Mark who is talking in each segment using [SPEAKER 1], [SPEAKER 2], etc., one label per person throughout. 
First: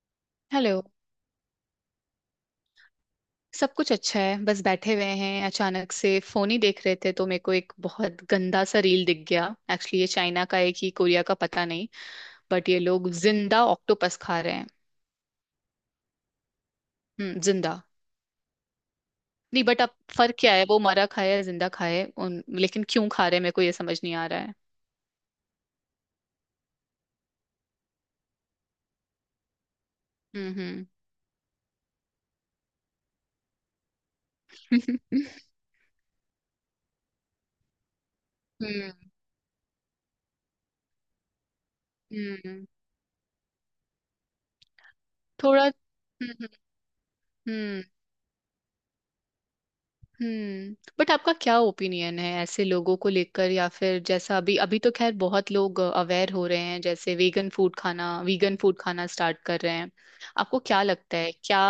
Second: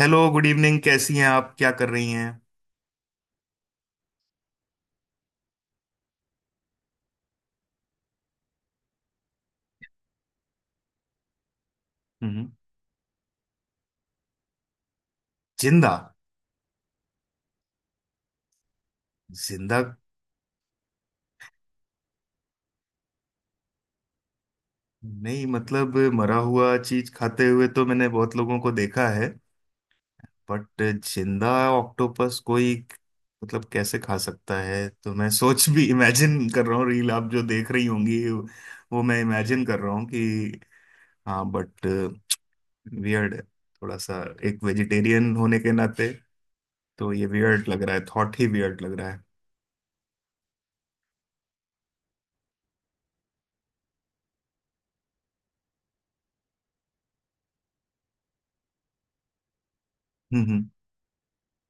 [SPEAKER 1] Hello good evening,
[SPEAKER 2] hello.
[SPEAKER 1] कैसी हैं आप? क्या कर रही हैं?
[SPEAKER 2] सब कुछ अच्छा है, बस बैठे हुए हैं। अचानक से फोन ही देख रहे थे तो मेरे को एक बहुत गंदा सा रील दिख गया। एक्चुअली ये चाइना का है कि कोरिया का पता नहीं।
[SPEAKER 1] हम्म।
[SPEAKER 2] बट ये लोग जिंदा ऑक्टोपस खा रहे हैं।
[SPEAKER 1] जिंदा?
[SPEAKER 2] हम्म, जिंदा। नहीं,
[SPEAKER 1] जिंदा?
[SPEAKER 2] बट अब फर्क क्या है? वो मरा खाया है, जिंदा खाया है, उन लेकिन क्यों खा रहे हैं? मेरे को ये समझ नहीं आ रहा है।
[SPEAKER 1] नहीं, मतलब मरा हुआ चीज खाते हुए तो मैंने बहुत लोगों को देखा है। बट
[SPEAKER 2] हम्म।
[SPEAKER 1] जिंदा ऑक्टोपस? कोई मतलब कैसे खा सकता है? तो
[SPEAKER 2] हम्म।
[SPEAKER 1] मैं सोच भी इमेजिन कर रहा हूँ, रील आप जो देख रही होंगी
[SPEAKER 2] हम्म।
[SPEAKER 1] वो मैं इमेजिन कर रहा हूँ कि, हाँ। बट
[SPEAKER 2] हम्म।
[SPEAKER 1] वियर्ड है थोड़ा सा। एक वेजिटेरियन होने
[SPEAKER 2] थोड़ा।
[SPEAKER 1] के नाते
[SPEAKER 2] हम्म। हम्म।
[SPEAKER 1] तो ये वियर्ड
[SPEAKER 2] हम्म।
[SPEAKER 1] लग रहा है, थॉट ही वियर्ड लग रहा है।
[SPEAKER 2] हम्म, बट आपका क्या ओपिनियन है ऐसे लोगों को लेकर? या फिर जैसा अभी अभी तो खैर बहुत लोग अवेयर हो रहे हैं, जैसे वेगन फूड खाना, वीगन फूड खाना स्टार्ट कर रहे हैं।
[SPEAKER 1] हम्म,
[SPEAKER 2] आपको
[SPEAKER 1] हम्म।
[SPEAKER 2] क्या लगता है? क्या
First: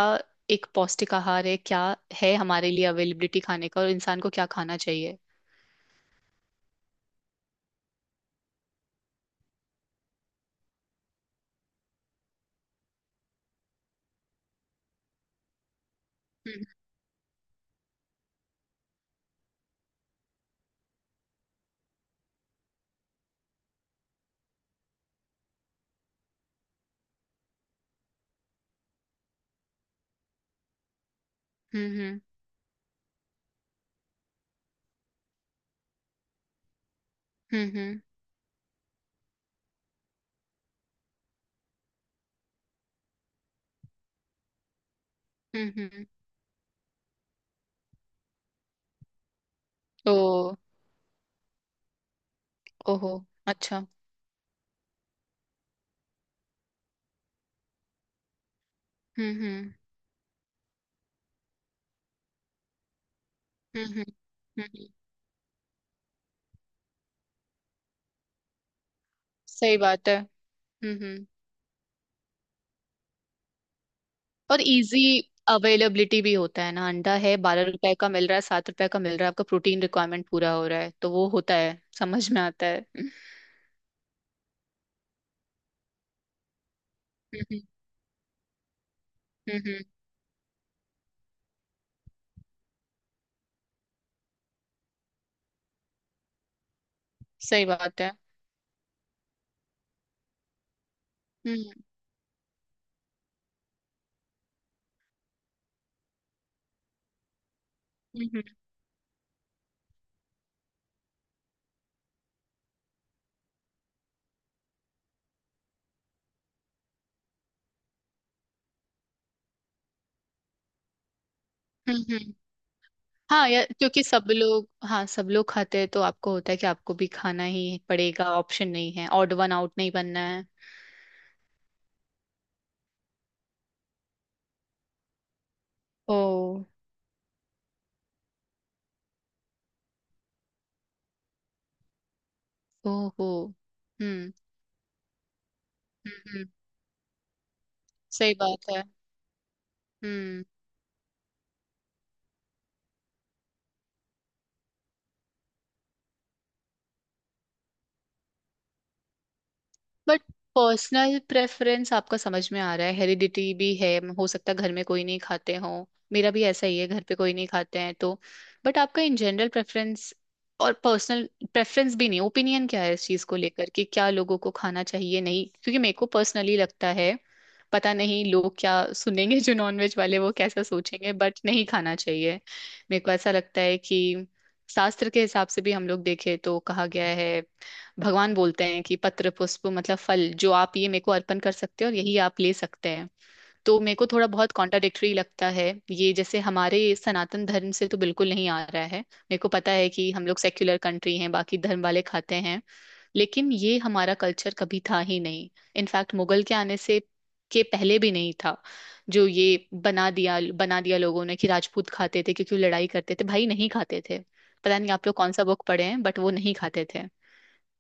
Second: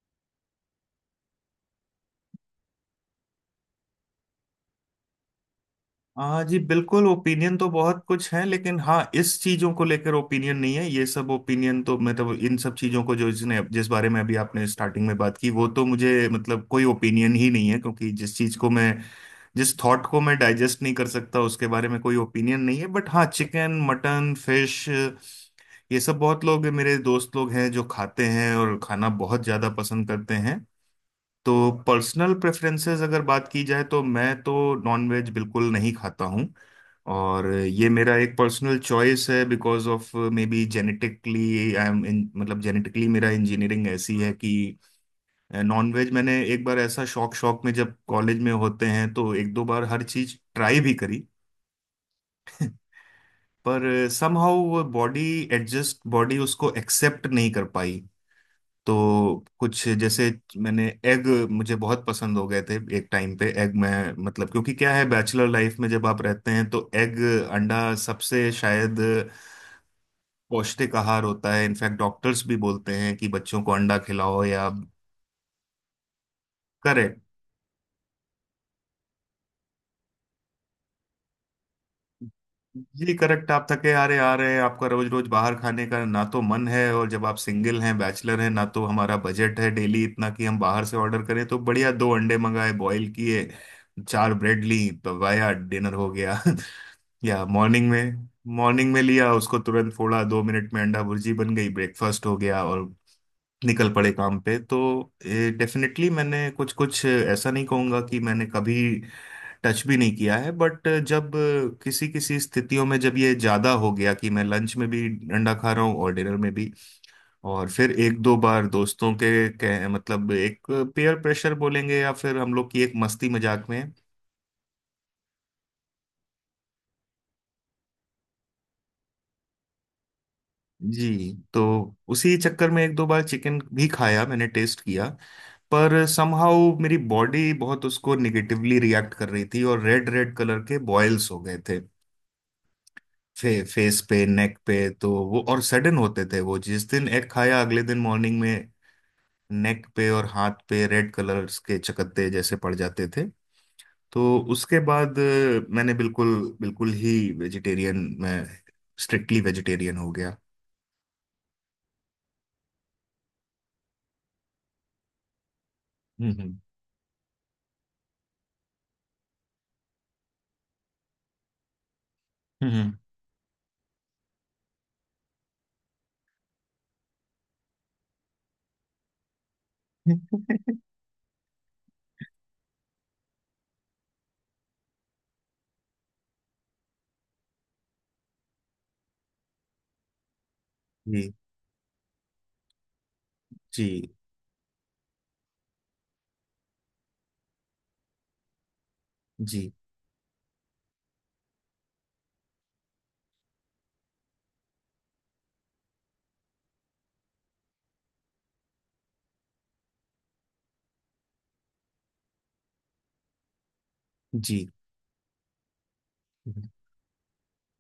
[SPEAKER 2] एक पौष्टिक आहार है? क्या है हमारे लिए अवेलेबिलिटी खाने का, और इंसान को क्या खाना चाहिए?
[SPEAKER 1] हाँ जी, बिल्कुल। ओपिनियन तो बहुत कुछ है, लेकिन हाँ, इस चीजों को लेकर ओपिनियन नहीं है। ये सब ओपिनियन तो मतलब इन सब चीजों को जो जिसने जिस बारे में अभी आपने स्टार्टिंग में बात की, वो तो मुझे
[SPEAKER 2] हम्म।
[SPEAKER 1] मतलब कोई ओपिनियन ही नहीं है, क्योंकि जिस थॉट को मैं डाइजेस्ट नहीं कर सकता उसके बारे में कोई ओपिनियन नहीं है। बट हाँ, चिकन, मटन, फिश, ये सब बहुत लोग, मेरे दोस्त लोग हैं जो खाते हैं और खाना बहुत ज्यादा पसंद करते हैं। तो
[SPEAKER 2] हम्म।
[SPEAKER 1] पर्सनल प्रेफरेंसेस अगर बात की जाए, तो मैं तो नॉनवेज बिल्कुल नहीं खाता हूँ। और
[SPEAKER 2] हम्म।
[SPEAKER 1] ये
[SPEAKER 2] हम्म।
[SPEAKER 1] मेरा एक पर्सनल चॉइस है, because of maybe genetically I am in मतलब जेनेटिकली मेरा इंजीनियरिंग ऐसी है कि
[SPEAKER 2] हम्म। हम्म।
[SPEAKER 1] नॉनवेज मैंने एक बार ऐसा शौक शौक में, जब कॉलेज में होते हैं तो एक दो बार हर
[SPEAKER 2] ओ।
[SPEAKER 1] चीज ट्राई भी करी।
[SPEAKER 2] ओहो। अच्छा।
[SPEAKER 1] पर समहाउ वो बॉडी एडजस्ट बॉडी उसको एक्सेप्ट नहीं कर पाई। तो
[SPEAKER 2] हम्म। हम्म।
[SPEAKER 1] कुछ जैसे, मैंने एग, मुझे बहुत पसंद हो गए थे एक टाइम पे एग मैं
[SPEAKER 2] हम्म। हम्म।
[SPEAKER 1] मतलब, क्योंकि
[SPEAKER 2] हम्म।
[SPEAKER 1] क्या है, बैचलर लाइफ में जब आप रहते हैं तो एग, अंडा सबसे शायद
[SPEAKER 2] सही बात है।
[SPEAKER 1] पौष्टिक
[SPEAKER 2] हम्म।
[SPEAKER 1] आहार
[SPEAKER 2] हम्म।
[SPEAKER 1] होता है। इनफैक्ट डॉक्टर्स भी बोलते हैं कि बच्चों को अंडा खिलाओ,
[SPEAKER 2] और
[SPEAKER 1] या
[SPEAKER 2] इजी अवेलेबिलिटी भी होता है ना। अंडा
[SPEAKER 1] करेक्ट।
[SPEAKER 2] है, 12 रुपए का मिल रहा है, 7 रुपए का मिल रहा है। आपका प्रोटीन रिक्वायरमेंट पूरा हो रहा है तो वो होता है, समझ में आता है।
[SPEAKER 1] जी करेक्ट। आप थके हारे आ रहे हैं, आपका रोज रोज बाहर खाने का ना तो मन है, और जब आप
[SPEAKER 2] हम्म।
[SPEAKER 1] सिंगल हैं, बैचलर हैं ना, तो हमारा
[SPEAKER 2] हम्म,
[SPEAKER 1] बजट है
[SPEAKER 2] हम्म।
[SPEAKER 1] डेली इतना कि हम बाहर से ऑर्डर करें, तो बढ़िया दो अंडे मंगाए, बॉईल किए, चार ब्रेड ली, पवाया, डिनर हो गया। या
[SPEAKER 2] सही
[SPEAKER 1] मॉर्निंग
[SPEAKER 2] बात है।
[SPEAKER 1] में। मॉर्निंग में लिया उसको, तुरंत फोड़ा, दो मिनट में अंडा भुर्जी बन गई,
[SPEAKER 2] हम्म।
[SPEAKER 1] ब्रेकफास्ट हो गया और निकल पड़े काम पे। तो डेफिनेटली, मैंने कुछ, कुछ ऐसा नहीं कहूंगा कि
[SPEAKER 2] हम्म। हम्म।
[SPEAKER 1] मैंने कभी टच भी नहीं किया है। बट जब किसी किसी स्थितियों में जब ये ज्यादा हो गया कि मैं लंच में भी अंडा खा रहा हूँ और डिनर में भी, और फिर एक दो बार दोस्तों के मतलब, एक पेयर प्रेशर बोलेंगे,
[SPEAKER 2] हम्म।
[SPEAKER 1] या
[SPEAKER 2] हम्म।
[SPEAKER 1] फिर हम लोग की एक मस्ती
[SPEAKER 2] हाँ यार,
[SPEAKER 1] मजाक में।
[SPEAKER 2] क्योंकि सब लोग, हाँ, सब लोग खाते हैं तो आपको होता है कि आपको भी खाना ही पड़ेगा। ऑप्शन नहीं है, ऑड वन आउट नहीं बनना है।
[SPEAKER 1] जी। तो उसी चक्कर में एक दो बार चिकन भी खाया, मैंने टेस्ट किया। पर
[SPEAKER 2] ओ।
[SPEAKER 1] समहाउ मेरी बॉडी बहुत उसको निगेटिवली रिएक्ट कर रही थी और रेड रेड कलर के बॉयल्स हो गए थे,
[SPEAKER 2] ओहो।
[SPEAKER 1] फेस पे,
[SPEAKER 2] हम्म
[SPEAKER 1] नेक पे। तो वो और सडन
[SPEAKER 2] हम्म।
[SPEAKER 1] होते थे, वो, जिस दिन एग खाया अगले दिन
[SPEAKER 2] सही
[SPEAKER 1] मॉर्निंग में
[SPEAKER 2] बात है।
[SPEAKER 1] नेक पे और
[SPEAKER 2] हम्म,
[SPEAKER 1] हाथ पे रेड कलर्स के चकत्ते जैसे पड़ जाते थे। तो उसके बाद मैंने बिल्कुल, बिल्कुल ही वेजिटेरियन मैं स्ट्रिक्टली वेजिटेरियन हो
[SPEAKER 2] बट
[SPEAKER 1] गया।
[SPEAKER 2] पर्सनल प्रेफरेंस आपका समझ में आ रहा है, हेरिडिटी भी है। हो सकता है घर में कोई नहीं खाते हो।
[SPEAKER 1] हम्म,
[SPEAKER 2] मेरा भी
[SPEAKER 1] हम्म,
[SPEAKER 2] ऐसा ही है, घर पे कोई नहीं खाते हैं तो। बट आपका इन जनरल प्रेफरेंस और पर्सनल प्रेफरेंस भी नहीं, ओपिनियन क्या
[SPEAKER 1] हम्म,
[SPEAKER 2] है इस चीज को लेकर कि क्या लोगों को खाना चाहिए? नहीं, क्योंकि मेरे को पर्सनली लगता है, पता नहीं लोग क्या सुनेंगे, जो नॉनवेज वाले वो
[SPEAKER 1] हम्म।
[SPEAKER 2] कैसा सोचेंगे, बट नहीं खाना चाहिए। मेरे को ऐसा लगता है कि शास्त्र के हिसाब से भी हम लोग देखें तो कहा गया है, भगवान बोलते हैं कि पत्र पुष्प, मतलब फल जो आप ये मेरे को
[SPEAKER 1] जी,
[SPEAKER 2] अर्पण कर सकते हो, और यही आप ले सकते हैं। तो
[SPEAKER 1] जी,
[SPEAKER 2] मेरे को थोड़ा बहुत कॉन्ट्राडिक्टरी लगता है। ये जैसे हमारे सनातन धर्म से तो बिल्कुल नहीं आ रहा है। मेरे को पता है कि हम लोग सेक्युलर कंट्री हैं, बाकी धर्म वाले खाते हैं, लेकिन ये हमारा कल्चर कभी था ही नहीं। इनफैक्ट मुगल के आने से के पहले भी नहीं था। जो ये बना दिया लोगों ने कि राजपूत खाते थे क्योंकि वो लड़ाई करते थे, भाई नहीं खाते थे।
[SPEAKER 1] जी,
[SPEAKER 2] पता नहीं आप लोग कौन सा बुक पढ़े हैं, बट वो नहीं
[SPEAKER 1] जी।
[SPEAKER 2] खाते थे।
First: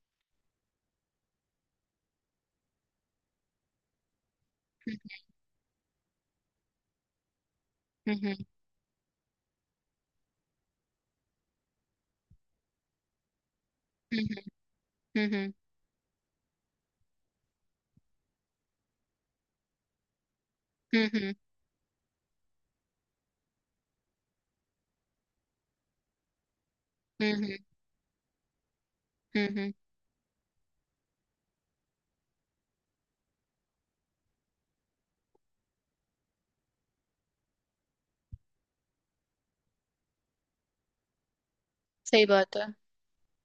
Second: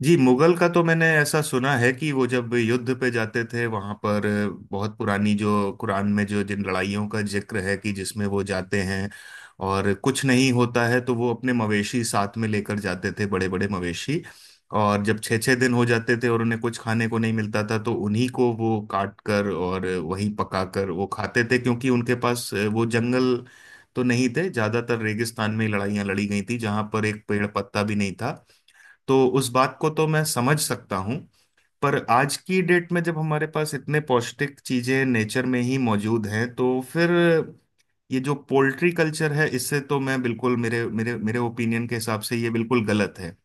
[SPEAKER 1] जी, मुगल का तो मैंने ऐसा सुना है कि वो जब युद्ध पे जाते थे, वहां पर बहुत पुरानी जो कुरान में जो जिन लड़ाइयों का जिक्र है कि जिसमें
[SPEAKER 2] हम्म।
[SPEAKER 1] वो जाते हैं और कुछ नहीं होता है, तो वो अपने मवेशी साथ में लेकर जाते थे, बड़े बड़े मवेशी।
[SPEAKER 2] हम्म।
[SPEAKER 1] और जब छः
[SPEAKER 2] हम्म।
[SPEAKER 1] छः दिन हो जाते थे और उन्हें कुछ खाने को नहीं मिलता था, तो उन्हीं को वो काट कर और वहीं पका कर वो
[SPEAKER 2] हम्म। हम्म।
[SPEAKER 1] खाते थे, क्योंकि उनके पास वो जंगल तो नहीं थे, ज्यादातर रेगिस्तान में लड़ाइयाँ लड़ी गई थी जहां पर एक
[SPEAKER 2] हम्म।
[SPEAKER 1] पेड़
[SPEAKER 2] हम्म।
[SPEAKER 1] पत्ता भी नहीं था। तो
[SPEAKER 2] हम्म,
[SPEAKER 1] उस
[SPEAKER 2] हम्म,
[SPEAKER 1] बात को तो मैं समझ सकता हूँ। पर आज की डेट में जब हमारे पास इतने पौष्टिक चीजें नेचर में ही मौजूद हैं, तो फिर ये जो पोल्ट्री कल्चर है, इससे तो मैं बिल्कुल, मेरे मेरे मेरे ओपिनियन के हिसाब
[SPEAKER 2] सही
[SPEAKER 1] से ये
[SPEAKER 2] बात है।
[SPEAKER 1] बिल्कुल गलत है।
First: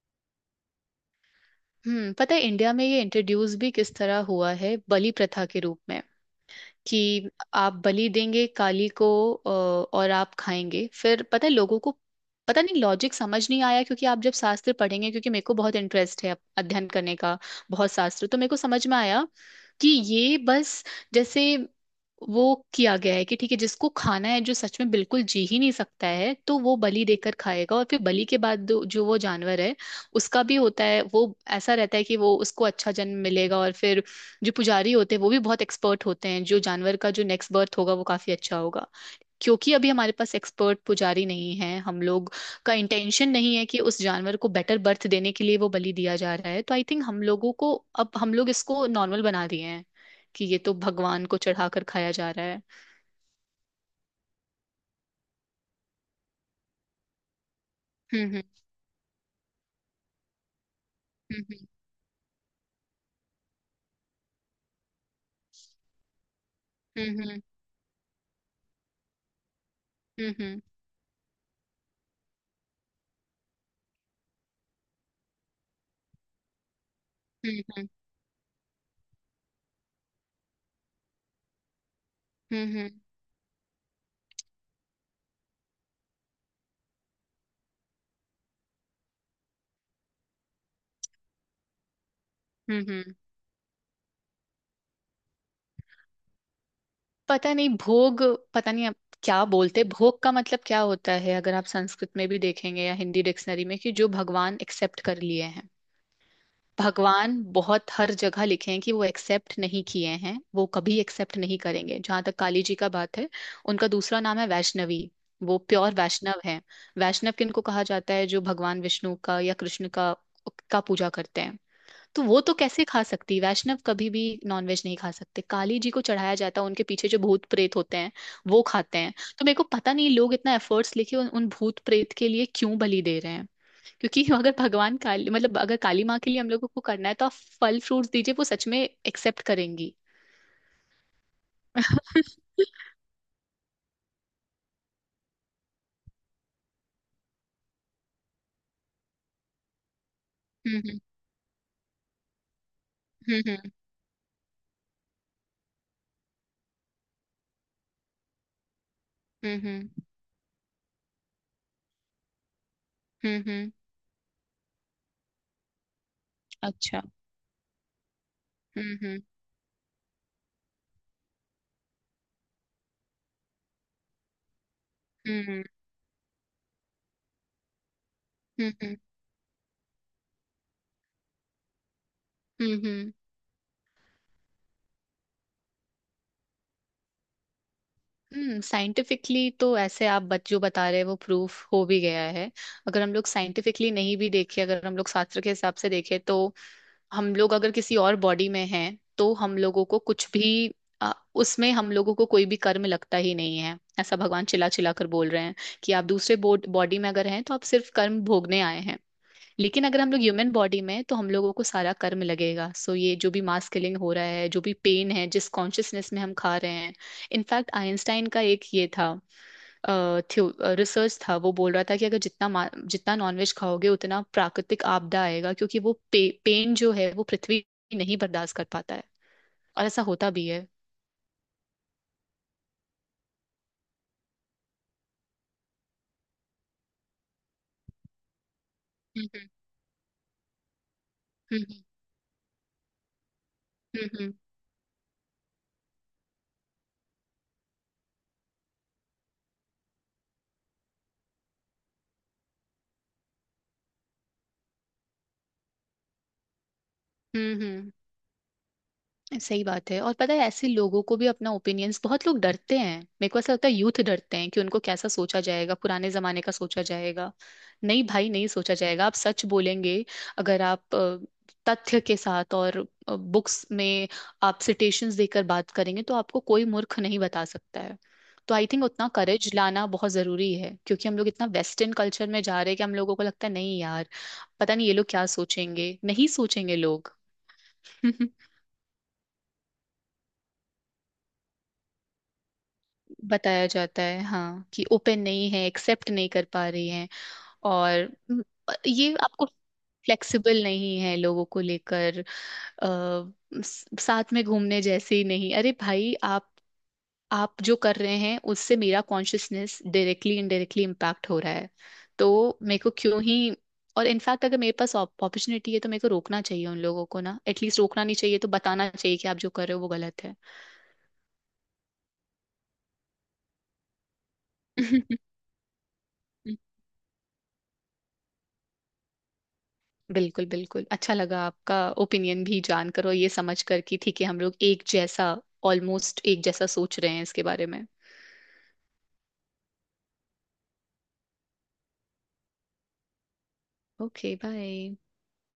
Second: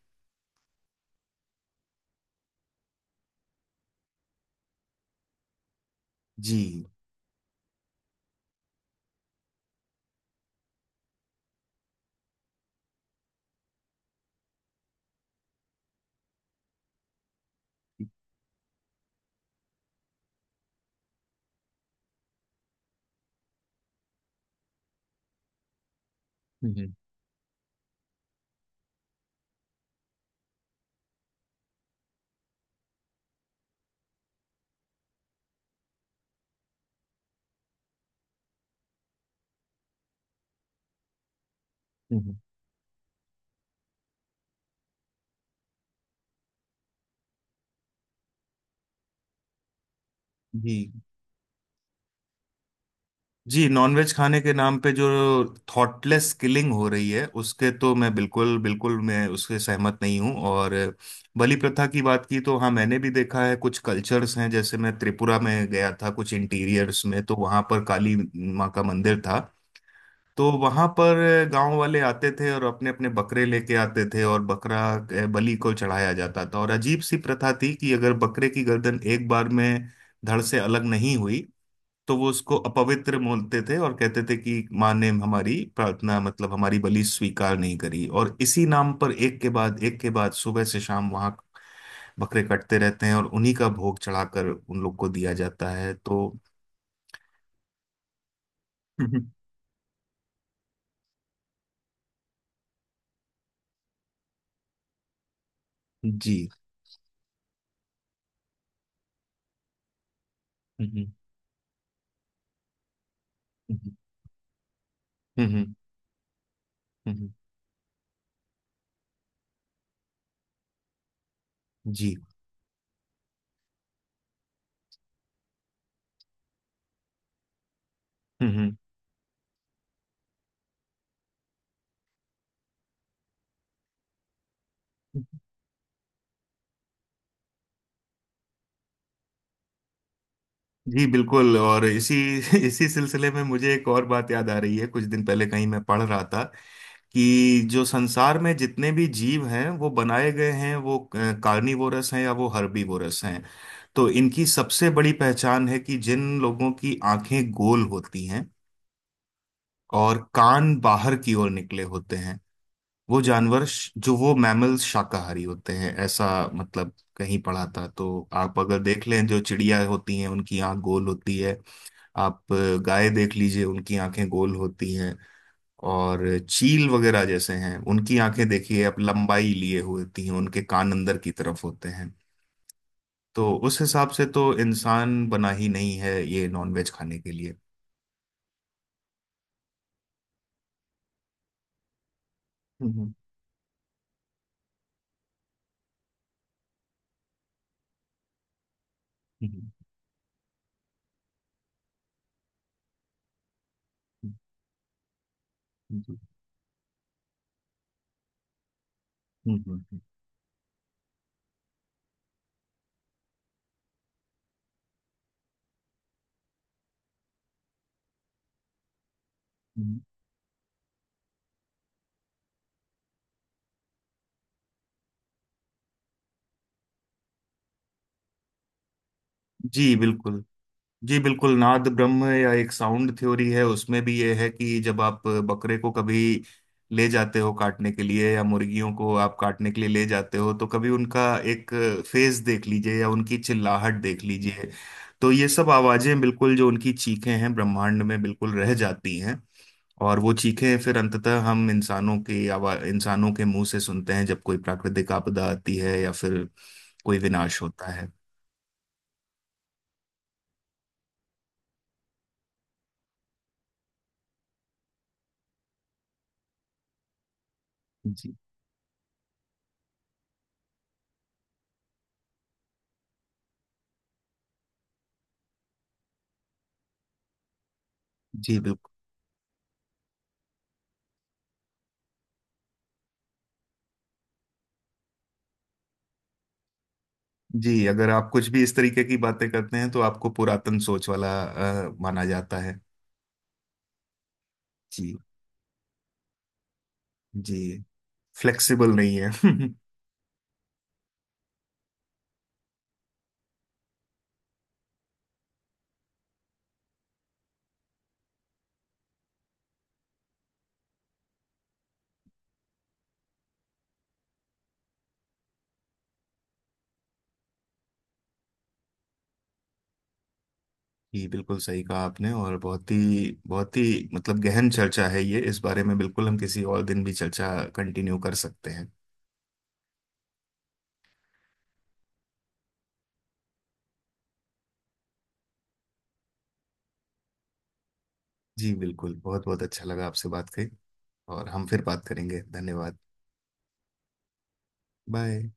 [SPEAKER 2] हम्म, पता है इंडिया में ये इंट्रोड्यूस भी किस तरह हुआ है? बलि प्रथा के रूप में
[SPEAKER 1] जी,
[SPEAKER 2] कि आप बलि देंगे काली को, और आप खाएंगे। फिर पता है लोगों को, पता नहीं लॉजिक समझ नहीं आया, क्योंकि आप जब शास्त्र पढ़ेंगे, क्योंकि मेरे को बहुत इंटरेस्ट है अध्ययन करने का। बहुत
[SPEAKER 1] हम्म,
[SPEAKER 2] शास्त्र तो मेरे को समझ में आया कि ये बस, जैसे वो किया गया है कि ठीक है, जिसको खाना है, जो सच में बिल्कुल जी ही नहीं सकता है, तो वो
[SPEAKER 1] हम्म,
[SPEAKER 2] बलि देकर खाएगा। और फिर बलि के बाद जो जो वो जानवर है, उसका भी होता है वो, ऐसा रहता है कि वो उसको अच्छा जन्म मिलेगा। और फिर जो पुजारी होते हैं वो भी बहुत एक्सपर्ट होते हैं, जो जानवर का जो नेक्स्ट बर्थ होगा वो काफी अच्छा होगा। क्योंकि अभी हमारे पास एक्सपर्ट पुजारी नहीं है, हम लोग
[SPEAKER 1] हम्म।
[SPEAKER 2] का इंटेंशन नहीं है कि उस जानवर को बेटर बर्थ देने के लिए वो बलि दिया जा रहा है। तो आई थिंक हम लोगों को, अब हम लोग इसको नॉर्मल बना दिए हैं कि ये
[SPEAKER 1] जी,
[SPEAKER 2] तो भगवान को चढ़ाकर खाया जा रहा है।
[SPEAKER 1] जी। नॉनवेज खाने के नाम पे जो थॉटलेस किलिंग हो रही है, उसके तो मैं
[SPEAKER 2] हम्म।
[SPEAKER 1] बिल्कुल, बिल्कुल, मैं उसके सहमत नहीं हूँ। और बलि
[SPEAKER 2] हम्म।
[SPEAKER 1] प्रथा की बात की, तो हाँ, मैंने भी देखा है। कुछ कल्चर्स हैं, जैसे मैं त्रिपुरा में गया था, कुछ इंटीरियर्स में, तो
[SPEAKER 2] हम्म।
[SPEAKER 1] वहाँ पर काली माँ का मंदिर था।
[SPEAKER 2] हम्म।
[SPEAKER 1] तो
[SPEAKER 2] हम्म।
[SPEAKER 1] वहाँ पर गांव वाले आते थे और अपने अपने बकरे लेके आते थे, और बकरा बलि को चढ़ाया जाता था। और अजीब सी प्रथा थी
[SPEAKER 2] हम्म।
[SPEAKER 1] कि अगर बकरे की गर्दन एक बार में धड़ से अलग नहीं हुई, तो वो उसको
[SPEAKER 2] हम्म। हम्म। हम्म। हम्म।
[SPEAKER 1] अपवित्र बोलते थे और कहते थे कि माँ ने हमारी प्रार्थना, मतलब हमारी बलि स्वीकार नहीं करी। और इसी नाम पर एक के बाद सुबह से शाम वहां बकरे कटते
[SPEAKER 2] हम्म।
[SPEAKER 1] रहते
[SPEAKER 2] हम्म।
[SPEAKER 1] हैं और उन्हीं का भोग चढ़ाकर उन लोग को दिया जाता है। तो
[SPEAKER 2] पता नहीं भोग, पता नहीं आप
[SPEAKER 1] हम्म,
[SPEAKER 2] क्या बोलते, भोग का मतलब क्या होता है? अगर आप संस्कृत में भी देखेंगे या हिंदी डिक्शनरी में, कि जो भगवान एक्सेप्ट कर लिए हैं।
[SPEAKER 1] जी,
[SPEAKER 2] भगवान बहुत हर जगह लिखे हैं कि वो एक्सेप्ट नहीं किए हैं, वो कभी
[SPEAKER 1] हम्म,
[SPEAKER 2] एक्सेप्ट नहीं करेंगे। जहां तक काली जी का बात है, उनका
[SPEAKER 1] हम्म,
[SPEAKER 2] दूसरा नाम है वैष्णवी।
[SPEAKER 1] हम्म,
[SPEAKER 2] वो प्योर वैष्णव है।
[SPEAKER 1] हम्म,
[SPEAKER 2] वैष्णव किनको कहा जाता है? जो भगवान विष्णु का या कृष्ण का पूजा करते हैं।
[SPEAKER 1] जी,
[SPEAKER 2] तो वो तो कैसे खा सकती? वैष्णव कभी भी नॉनवेज नहीं खा सकते। काली जी को चढ़ाया जाता है, उनके पीछे जो भूत प्रेत होते हैं वो
[SPEAKER 1] हम्म।
[SPEAKER 2] खाते हैं। तो मेरे को पता नहीं लोग इतना एफर्ट्स लेके उन भूत प्रेत के लिए क्यों बलि दे रहे हैं, क्योंकि अगर भगवान काली, मतलब अगर काली माँ के लिए हम लोगों को करना है, तो आप फल फ्रूट्स दीजिए, वो सच में एक्सेप्ट करेंगी।
[SPEAKER 1] जी बिल्कुल। और इसी इसी सिलसिले में मुझे एक और बात याद आ रही है। कुछ दिन पहले कहीं मैं पढ़ रहा था कि जो संसार में जितने भी जीव हैं, वो बनाए गए हैं, वो
[SPEAKER 2] हम्म।
[SPEAKER 1] कार्निवोरस हैं या वो हर्बीवोरस
[SPEAKER 2] हम्म।
[SPEAKER 1] हैं।
[SPEAKER 2] हम्म।
[SPEAKER 1] तो इनकी सबसे बड़ी पहचान है कि जिन लोगों की आंखें गोल होती हैं
[SPEAKER 2] हम्म। हम्म।
[SPEAKER 1] और कान बाहर की ओर निकले होते हैं, वो
[SPEAKER 2] हम्म,
[SPEAKER 1] जानवर, जो वो मैमल्स शाकाहारी होते हैं, ऐसा मतलब
[SPEAKER 2] अच्छा।
[SPEAKER 1] कहीं पढ़ा था। तो आप अगर
[SPEAKER 2] हम्म।
[SPEAKER 1] देख
[SPEAKER 2] हम्म।
[SPEAKER 1] लें, जो चिड़िया होती हैं, उनकी आंख गोल होती है। आप गाय देख लीजिए, उनकी आंखें गोल होती हैं।
[SPEAKER 2] हम्म।
[SPEAKER 1] और चील वगैरह जैसे हैं, उनकी आंखें देखिए
[SPEAKER 2] हम्म।
[SPEAKER 1] आप, लंबाई लिए हुए होती हैं, उनके कान अंदर की तरफ होते हैं।
[SPEAKER 2] हम्म। हम्म।
[SPEAKER 1] तो उस हिसाब से तो इंसान बना ही नहीं है ये नॉनवेज खाने के लिए।
[SPEAKER 2] हम्म, साइंटिफिकली तो ऐसे आप बच जो बता रहे हैं वो प्रूफ हो भी गया है। अगर
[SPEAKER 1] हम्म,
[SPEAKER 2] हम लोग साइंटिफिकली नहीं भी देखें, अगर हम लोग शास्त्र के हिसाब से देखें तो हम लोग अगर किसी और बॉडी में हैं, तो हम
[SPEAKER 1] हम्म,
[SPEAKER 2] लोगों को कुछ भी, अ, उसमें हम लोगों को कोई भी कर्म लगता ही नहीं है। ऐसा
[SPEAKER 1] हम्म,
[SPEAKER 2] भगवान चिल्ला चिल्ला कर बोल रहे हैं कि आप
[SPEAKER 1] हम्म,
[SPEAKER 2] दूसरे बॉडी में अगर हैं तो आप सिर्फ कर्म भोगने आए हैं।
[SPEAKER 1] हम्म, हम्म,
[SPEAKER 2] लेकिन
[SPEAKER 1] हम्म,
[SPEAKER 2] अगर हम लोग ह्यूमन बॉडी में हैं, तो हम लोगों को सारा कर्म लगेगा। सो ये जो भी मास किलिंग हो रहा है, जो भी पेन है, जिस कॉन्शियसनेस में हम खा रहे हैं। इनफैक्ट आइंस्टाइन का एक ये था,
[SPEAKER 1] हम्म।
[SPEAKER 2] रिसर्च था, वो बोल रहा था कि अगर जितना नॉनवेज खाओगे, उतना प्राकृतिक आपदा आएगा, क्योंकि वो पेन जो है वो पृथ्वी नहीं बर्दाश्त कर पाता है। और
[SPEAKER 1] जी
[SPEAKER 2] ऐसा होता
[SPEAKER 1] बिल्कुल।
[SPEAKER 2] भी है।
[SPEAKER 1] जी बिल्कुल। नाद ब्रह्म, या एक साउंड थ्योरी है, उसमें भी ये है कि जब आप बकरे को कभी ले जाते हो काटने के लिए, या मुर्गियों को आप
[SPEAKER 2] हम्म।
[SPEAKER 1] काटने के लिए ले जाते हो, तो कभी उनका
[SPEAKER 2] हम्म।
[SPEAKER 1] एक
[SPEAKER 2] हम्म।
[SPEAKER 1] फेस देख लीजिए, या उनकी चिल्लाहट
[SPEAKER 2] हम्म।
[SPEAKER 1] देख
[SPEAKER 2] हम्म।
[SPEAKER 1] लीजिए। तो ये सब आवाजें, बिल्कुल जो उनकी चीखें हैं, ब्रह्मांड में बिल्कुल रह जाती हैं। और वो चीखें फिर अंततः हम इंसानों की आवाज इंसानों के मुंह से सुनते हैं, जब कोई प्राकृतिक आपदा आती है, या फिर कोई
[SPEAKER 2] हम्म,
[SPEAKER 1] विनाश होता है।
[SPEAKER 2] सही बात है। और पता है ऐसे लोगों को भी अपना ओपिनियंस, बहुत लोग डरते हैं। मेरे को ऐसा लगता है यूथ डरते हैं कि उनको कैसा सोचा जाएगा, पुराने जमाने का सोचा जाएगा। नहीं भाई,
[SPEAKER 1] जी,
[SPEAKER 2] नहीं सोचा जाएगा। आप सच बोलेंगे, अगर आप तथ्य के साथ और बुक्स में आप सिटेशंस देकर बात करेंगे, तो आपको कोई मूर्ख नहीं बता सकता है। तो
[SPEAKER 1] जी
[SPEAKER 2] आई थिंक
[SPEAKER 1] बिल्कुल।
[SPEAKER 2] उतना करेज लाना बहुत जरूरी है, क्योंकि हम लोग इतना वेस्टर्न कल्चर में जा रहे हैं कि हम लोगों को लगता है, नहीं यार, पता नहीं ये लोग क्या सोचेंगे। नहीं सोचेंगे लोग।
[SPEAKER 1] जी, अगर आप कुछ भी इस तरीके की बातें करते हैं, तो आपको पुरातन सोच वाला माना जाता है।
[SPEAKER 2] बताया जाता है, हाँ, कि
[SPEAKER 1] जी,
[SPEAKER 2] ओपन नहीं है, एक्सेप्ट नहीं कर पा रही हैं।
[SPEAKER 1] जी।
[SPEAKER 2] और
[SPEAKER 1] फ्लेक्सिबल
[SPEAKER 2] ये
[SPEAKER 1] नहीं है।
[SPEAKER 2] आपको फ्लेक्सिबल नहीं है, लोगों को लेकर, साथ में घूमने जैसे ही नहीं। अरे भाई, आप जो कर रहे हैं उससे मेरा कॉन्शियसनेस डायरेक्टली इनडायरेक्टली इम्पैक्ट हो रहा है। तो मेरे को क्यों ही। और इनफैक्ट अगर मेरे पास अपॉर्चुनिटी है, तो मेरे को रोकना चाहिए उन लोगों को। ना एटलीस्ट रोकना नहीं चाहिए तो बताना चाहिए कि आप जो कर रहे हो वो गलत है।
[SPEAKER 1] जी बिल्कुल, सही कहा आपने। और बहुत ही, बहुत ही, मतलब, गहन चर्चा है ये, इस बारे में। बिल्कुल, हम किसी और दिन भी चर्चा कंटिन्यू कर सकते हैं।
[SPEAKER 2] बिल्कुल, बिल्कुल, अच्छा लगा आपका ओपिनियन भी जानकर। और ये समझ कर कि ठीक है, हम लोग एक जैसा, ऑलमोस्ट एक जैसा सोच रहे हैं इसके बारे में।
[SPEAKER 1] जी बिल्कुल। बहुत बहुत अच्छा लगा आपसे बात करी। और हम फिर बात करेंगे। धन्यवाद।
[SPEAKER 2] Okay, bye.
[SPEAKER 1] बाय।